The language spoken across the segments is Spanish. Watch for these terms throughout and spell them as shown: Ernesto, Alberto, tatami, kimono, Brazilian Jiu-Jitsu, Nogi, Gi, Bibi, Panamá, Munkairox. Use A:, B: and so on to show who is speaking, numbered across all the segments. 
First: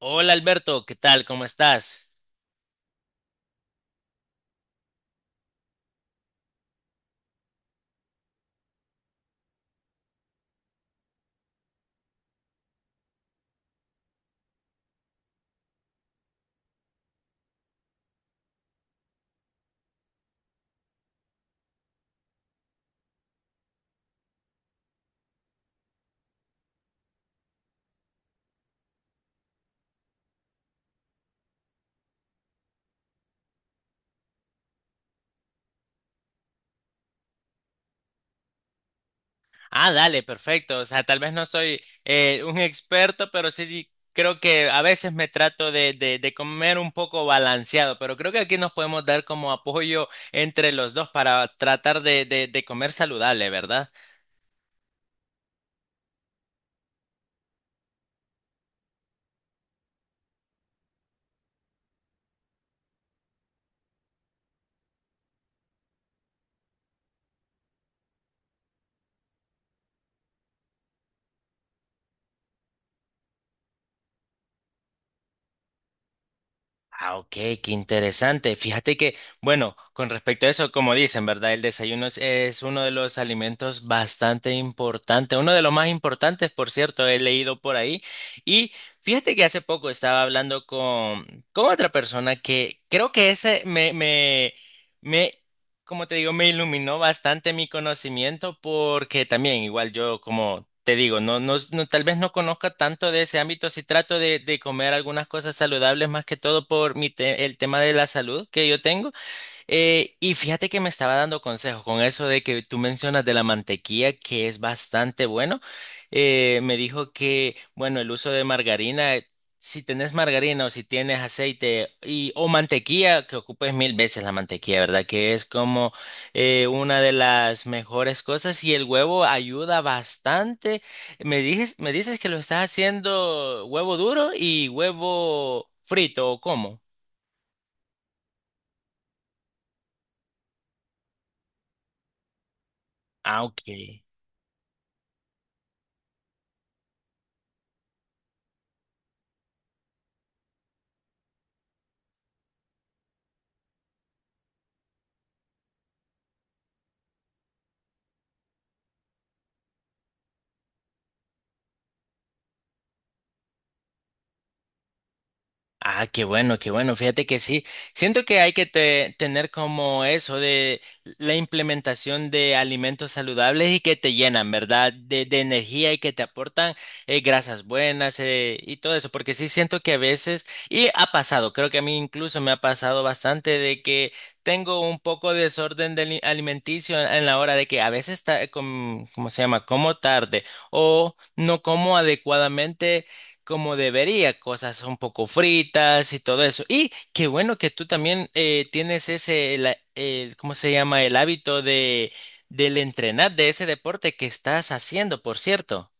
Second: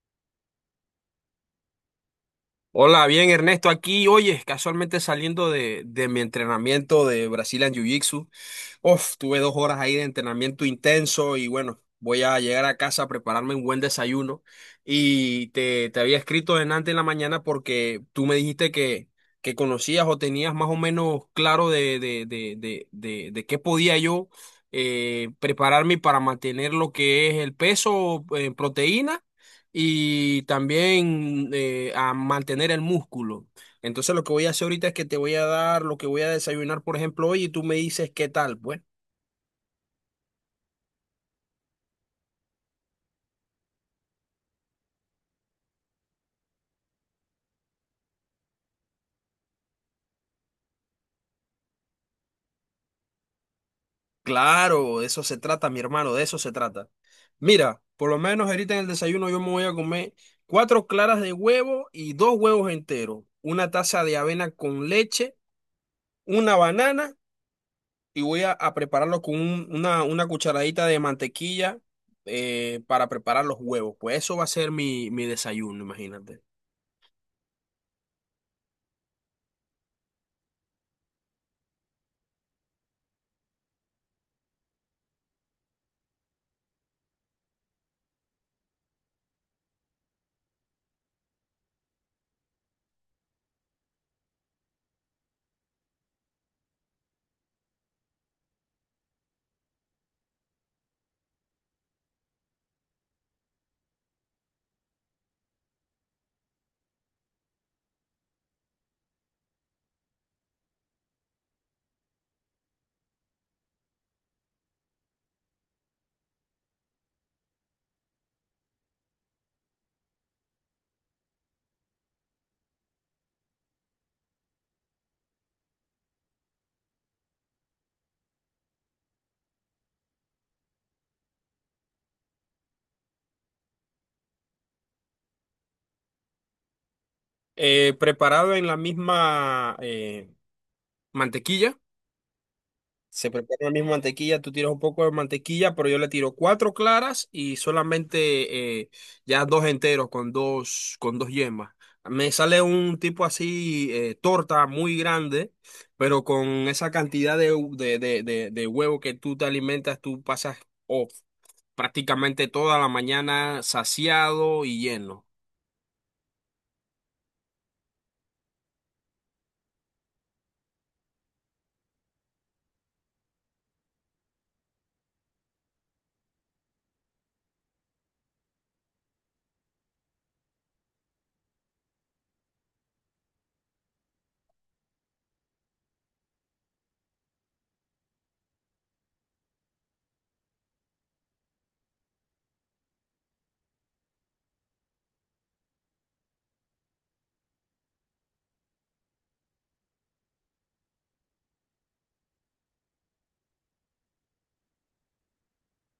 A: Hola Alberto, ¿qué tal? ¿Cómo estás?
B: Hola, bien Ernesto, aquí, oye, casualmente saliendo de mi entrenamiento de Brazilian Jiu-Jitsu. Uf, tuve dos horas ahí de entrenamiento intenso y bueno, voy a llegar a casa a prepararme un buen desayuno. Y te había escrito delante en la mañana porque tú me dijiste que conocías o tenías más o menos claro de qué podía yo prepararme para mantener lo que es el peso en proteína y también a mantener el músculo. Entonces lo que voy a hacer ahorita es que te voy a dar lo que voy a desayunar, por ejemplo, hoy y tú me dices qué tal, pues.
A: Ah, dale, perfecto. O sea, tal vez no soy un experto, pero sí creo que a veces me trato de comer un poco balanceado, pero creo que aquí nos podemos dar como apoyo entre los dos para tratar de comer saludable, ¿verdad?
B: Claro, de eso se trata, mi hermano, de eso se trata. Mira, por lo menos ahorita en el desayuno yo me voy a comer cuatro claras de huevo y dos huevos enteros, una taza de avena con leche, una banana y voy a prepararlo con una cucharadita de mantequilla para preparar los huevos. Pues eso va a ser mi desayuno, imagínate.
A: Ah, ok, qué interesante. Fíjate que, bueno, con respecto a eso, como dicen, ¿verdad? El desayuno es uno de los alimentos bastante importante, uno de los más importantes, por cierto, he leído por ahí. Y fíjate que hace poco estaba hablando con otra persona que creo que ese me como te digo, me iluminó bastante mi conocimiento porque también, igual yo, como te digo, tal vez no conozca tanto de ese ámbito, si trato de comer algunas cosas saludables más que todo por mi el tema de la salud que yo tengo. Y fíjate que me estaba dando consejo con eso de que tú mencionas de la mantequilla, que es bastante bueno. Me dijo que, bueno, el uso de margarina, si tenés margarina o si tienes aceite y, o mantequilla, que ocupes mil veces la mantequilla, ¿verdad? Que es como una de las mejores cosas y el huevo ayuda bastante. Me dices que lo estás haciendo huevo duro y huevo frito, ¿o cómo?
B: Preparado en la misma mantequilla. Se
A: Ah,
B: prepara
A: ok.
B: la misma mantequilla, tú tiras un poco de mantequilla, pero yo le tiro cuatro claras y solamente ya dos enteros con con dos yemas. Me sale un tipo así, torta muy grande, pero con esa cantidad de, hu- de huevo que tú te alimentas, tú pasas oh, prácticamente toda la mañana saciado y lleno.
A: Ah, qué bueno, qué bueno. Fíjate que sí. Siento que hay que tener como eso de la implementación de alimentos saludables y que te llenan, ¿verdad? De energía y que te aportan grasas buenas y todo eso. Porque sí siento que a veces, y ha pasado, creo que a mí incluso me ha pasado bastante de que tengo un poco de desorden de alimenticio en la hora de que a veces, ¿cómo se llama? Como tarde o no como adecuadamente como debería, cosas un poco fritas y todo eso. Y qué bueno que tú también tienes ese, ¿cómo se llama? El hábito de, del entrenar de ese deporte que estás haciendo, por cierto.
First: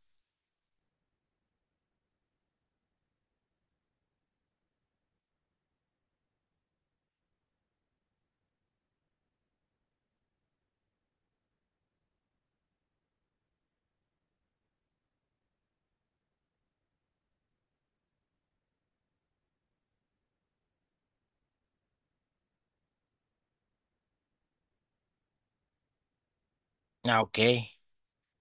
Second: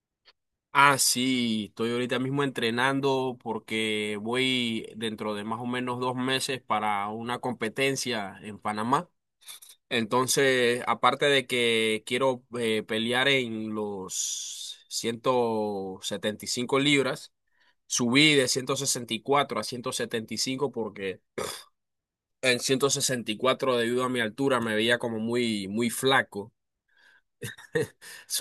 B: Ah, sí, estoy ahorita mismo entrenando porque voy dentro de más o menos dos meses para una competencia en Panamá. Entonces, aparte de que quiero pelear en los 175 libras, subí de 164 a 175 porque en 164 debido a mi altura me veía como muy flaco.
A: Ah, ok.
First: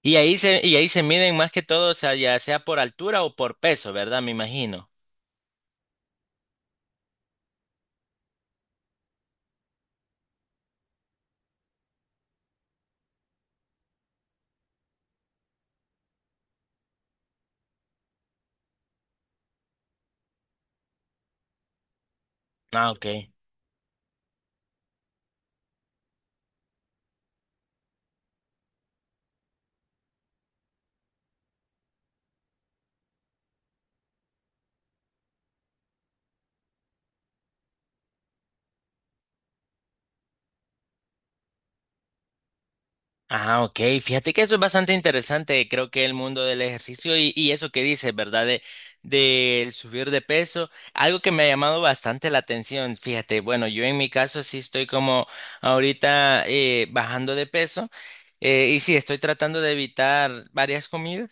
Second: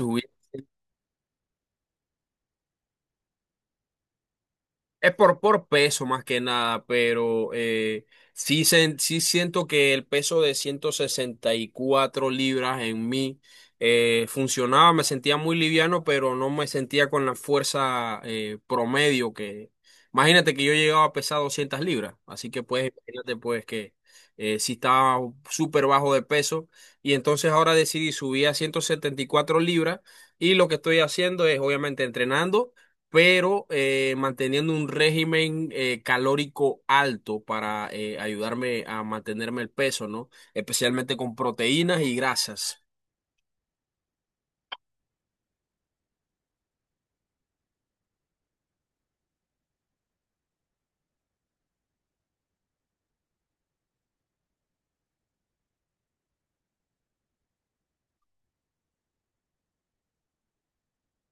B: Subí.
A: Y ahí se miden más que todo, o sea, ya sea por altura o por peso, ¿verdad? Me imagino.
B: Es por peso más que nada, pero sí, sí siento que el peso de 164 libras en mí funcionaba, me sentía muy liviano, pero no me sentía con la fuerza promedio que… Imagínate que yo llegaba a pesar 200 libras, así que pues
A: Ah, ok.
B: imagínate pues que sí estaba súper bajo de peso y entonces ahora decidí subir a 174 libras y lo que estoy haciendo es obviamente entrenando pero manteniendo un régimen calórico alto para ayudarme a mantenerme el peso, ¿no? Especialmente con proteínas y grasas.
A: Ah, ok. Fíjate que eso es bastante interesante. Creo que el mundo del ejercicio y eso que dices, ¿verdad? De, del subir de peso, algo que me ha llamado bastante la atención. Fíjate, bueno, yo en mi caso sí estoy como ahorita bajando de peso, y sí estoy tratando de evitar varias comidas.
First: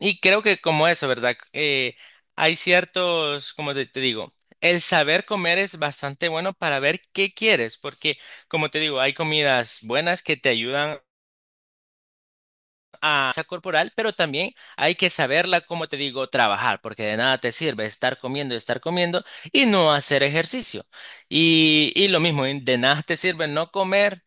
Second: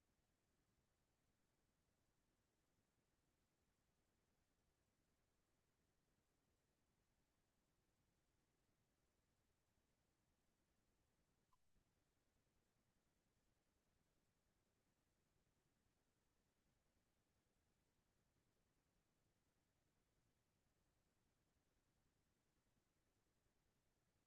A: Y creo que como eso, ¿verdad? Hay ciertos, como te digo, el saber comer es bastante bueno para ver qué quieres, porque como te digo, hay comidas buenas que te ayudan a esa corporal, pero también hay que saberla, como te digo, trabajar, porque de nada te sirve estar comiendo y no hacer ejercicio. Y lo mismo, de nada te sirve no comer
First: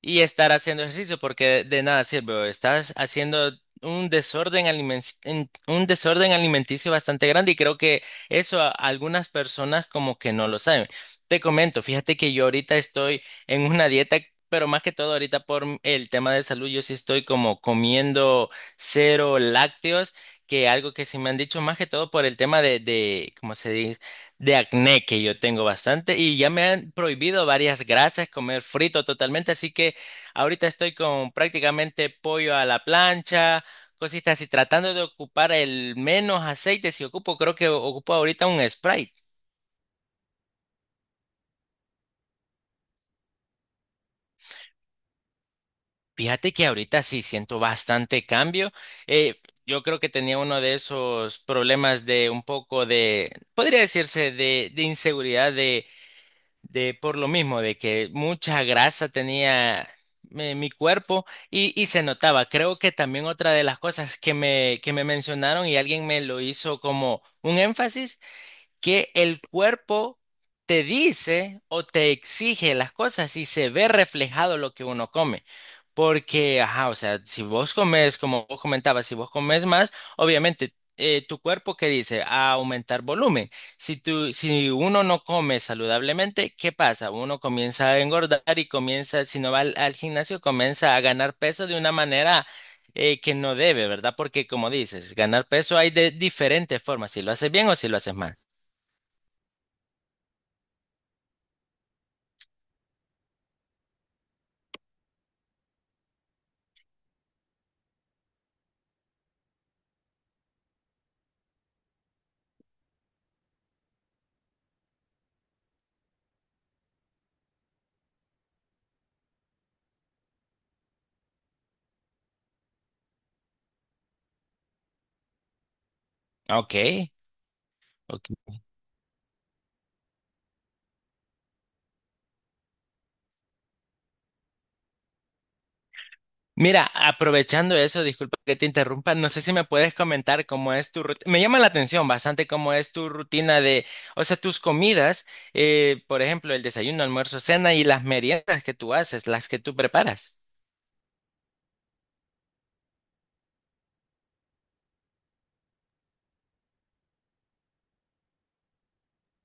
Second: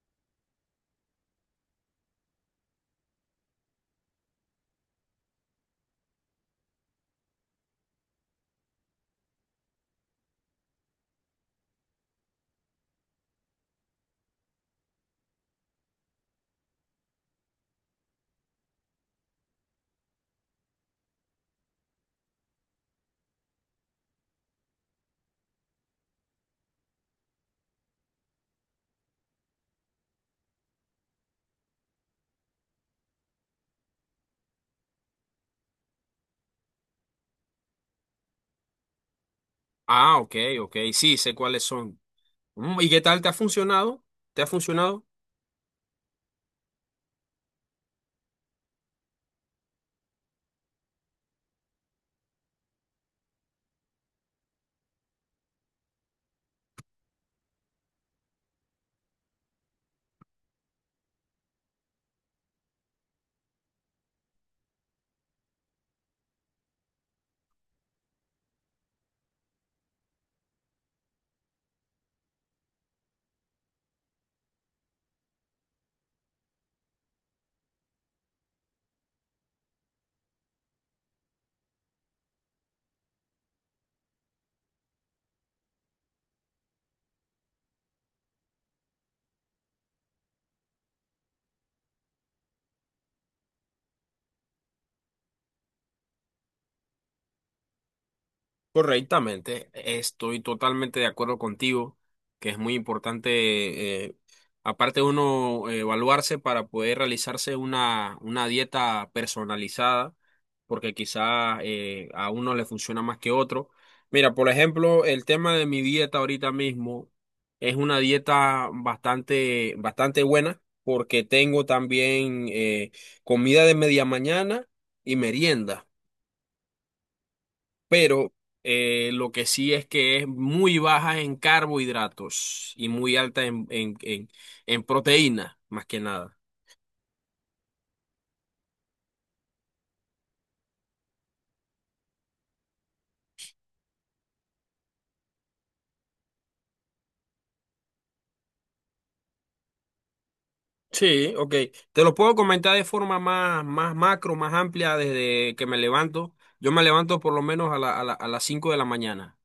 A: y estar haciendo ejercicio, porque de, nada sirve, estás haciendo un desorden un desorden alimenticio bastante grande y creo que eso a algunas personas como que no lo saben. Te comento, fíjate que yo ahorita estoy en una dieta, pero más que todo ahorita por el tema de salud, yo sí estoy como comiendo cero lácteos, que algo que sí me han dicho más que todo por el tema ¿cómo se dice? De acné que yo tengo bastante y ya me han prohibido varias grasas, comer frito totalmente, así que ahorita estoy con prácticamente pollo a la plancha, cositas así, tratando de ocupar el menos aceite. Si ocupo, creo que ocupo ahorita un Sprite.
B: Ah, ok, ok, sí, sé cuáles son. Mm, ¿y qué tal te ha funcionado? ¿Te ha funcionado?
A: Fíjate que ahorita sí siento bastante cambio. Eh, yo creo que tenía uno de esos problemas de un poco de, podría decirse, de inseguridad de por lo mismo, de que mucha grasa tenía mi, mi cuerpo y se notaba. Creo que también otra de las cosas que me mencionaron y alguien me lo hizo como un énfasis que el cuerpo te dice o te exige las cosas y se ve reflejado lo que uno come. Porque, ajá, o sea, si vos comes, como vos comentabas, si vos comes más, obviamente tu cuerpo que dice a aumentar volumen. Si tú, si uno no come saludablemente, ¿qué pasa? Uno comienza a engordar y comienza, si no va al, al gimnasio, comienza a ganar peso de una manera que no debe, ¿verdad? Porque como dices, ganar peso hay de diferentes formas, si lo haces bien o si lo haces mal.
B: Correctamente, estoy totalmente de acuerdo contigo, que es muy importante, aparte de uno evaluarse para poder realizarse una dieta personalizada, porque quizá a uno le funciona más que otro. Mira, por ejemplo, el tema de mi dieta ahorita mismo es una dieta bastante buena, porque tengo también comida de media mañana y merienda,
A: Ok,
B: pero
A: ok.
B: lo que sí es que es muy baja en carbohidratos y muy alta en proteína, más que nada.
A: Mira, aprovechando eso, disculpa que te interrumpa, no sé si me puedes comentar cómo es tu rutina. Me llama la atención bastante cómo es tu rutina de, o sea, tus comidas, por ejemplo, el desayuno, almuerzo, cena y las meriendas que tú haces, las que tú preparas.
B: Sí, ok. Te lo puedo comentar de forma más macro, más amplia desde que me levanto. Yo me levanto por lo menos a las 5 de la mañana.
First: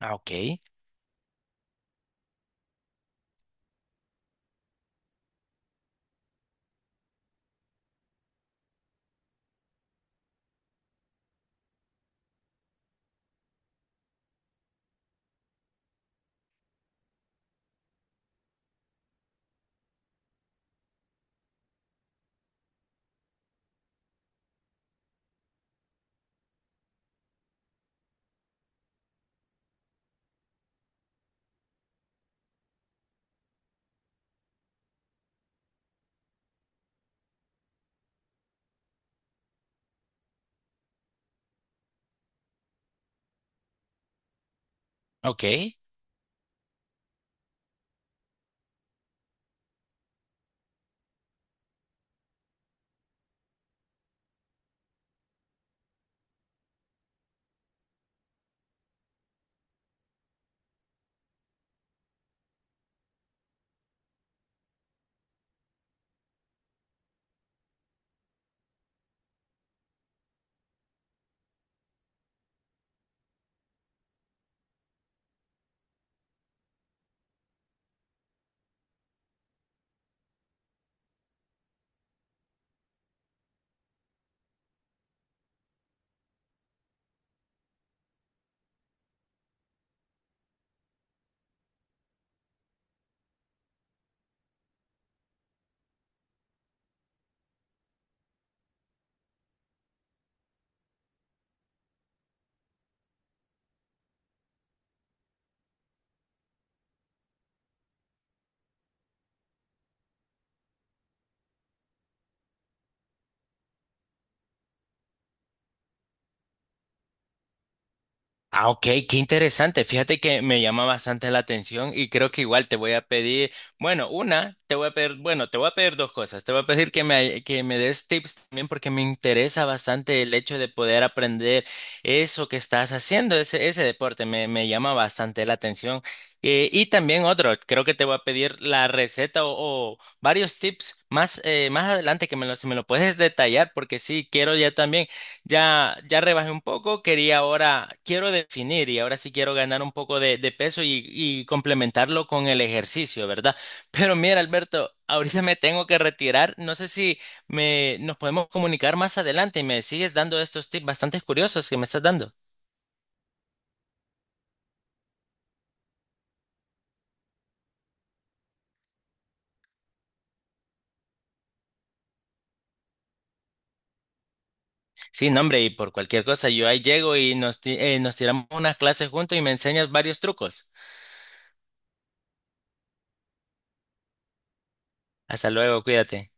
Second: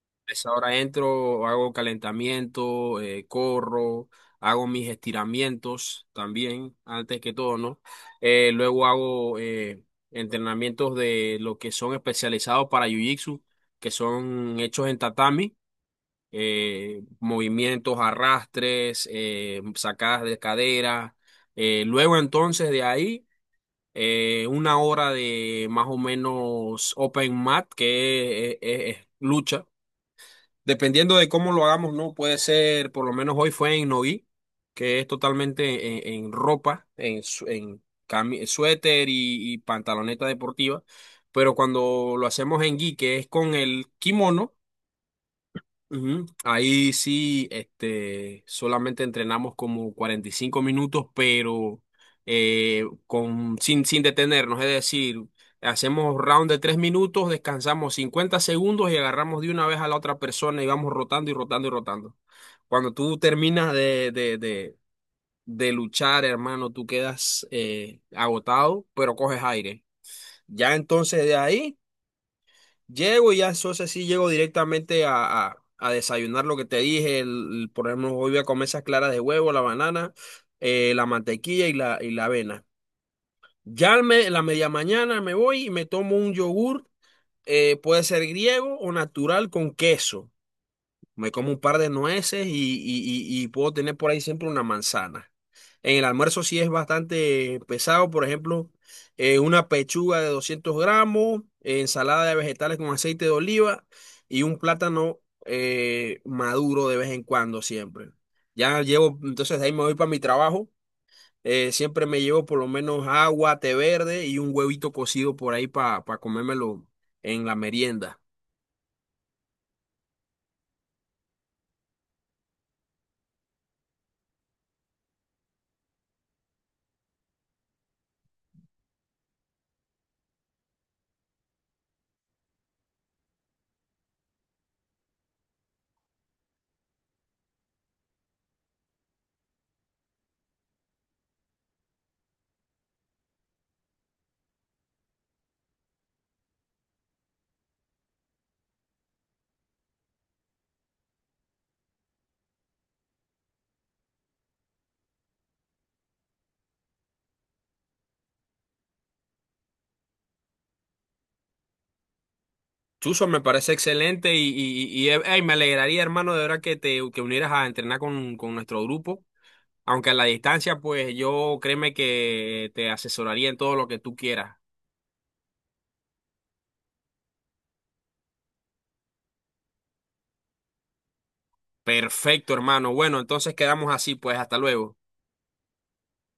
A: Ah,
B: Esa
A: ok,
B: hora entro, hago calentamiento, corro, hago mis estiramientos también, antes que todo, ¿no? Luego hago entrenamientos de lo que son especializados para Jiu-Jitsu, que son hechos en tatami, movimientos, arrastres, sacadas de cadera. Luego entonces de ahí… una hora de más o menos open mat, que es lucha, dependiendo de cómo lo hagamos, ¿no? Puede ser, por lo menos hoy fue en Nogi, que es totalmente en ropa, en suéter y pantaloneta deportiva. Pero cuando lo hacemos en Gi, que es con el kimono…
A: ok.
B: Ujú. Ahí sí, este, solamente entrenamos como 45 minutos, pero con, sin detenernos, es decir, hacemos round de 3 minutos, descansamos 50 segundos y agarramos de una vez a la otra persona y vamos rotando y rotando y rotando. Cuando tú terminas de luchar, hermano, tú quedas agotado, pero coges aire. Ya entonces de ahí… llego y ya entonces sí llego directamente a desayunar lo que te dije. El, por ejemplo, hoy voy a comer esas claras de huevo, la banana, la mantequilla y la avena. Ya en la media mañana me voy y me tomo un yogur, puede ser griego o natural con queso. Me como un par de nueces y, y puedo tener por ahí siempre una manzana. En el almuerzo sí es bastante pesado, por ejemplo, una pechuga de 200 gramos, ensalada de vegetales con aceite de oliva y un plátano maduro de vez en cuando siempre. Ya llevo, entonces de ahí me voy para mi trabajo. Eh, siempre me llevo por lo menos agua, té verde y un huevito cocido por ahí para comérmelo en la merienda.
A: Ah, ok, qué interesante. Fíjate que me llama bastante la atención y creo que igual te voy a pedir, bueno, una, te voy a pedir, bueno, te voy a pedir dos cosas. Te voy a pedir que me des tips también porque me interesa bastante el hecho de poder aprender eso que estás haciendo, ese deporte, me llama bastante la atención. Y también otro, creo que te voy a pedir la receta o varios tips más, más adelante que me lo, si me lo puedes detallar porque sí, quiero ya también. Ya, ya rebajé un poco, quería ahora, quiero definir y ahora sí quiero ganar un poco de peso y complementarlo con el ejercicio, ¿verdad? Pero mira, Alberto, ahorita me tengo que retirar. No sé si me, nos podemos comunicar más adelante y me sigues dando estos tips bastante curiosos que me estás dando.
B: Chuso, me parece excelente y, ey, me alegraría, hermano, de verdad que te que unieras a entrenar con nuestro grupo. Aunque a la distancia, pues yo créeme que te asesoraría en todo lo que tú quieras.
A: Sí, no, hombre, y por cualquier cosa, yo ahí llego y nos, nos tiramos unas clases juntos y me enseñas varios trucos.
B: Perfecto, hermano. Bueno, entonces quedamos así, pues hasta luego.
A: Hasta luego, cuídate.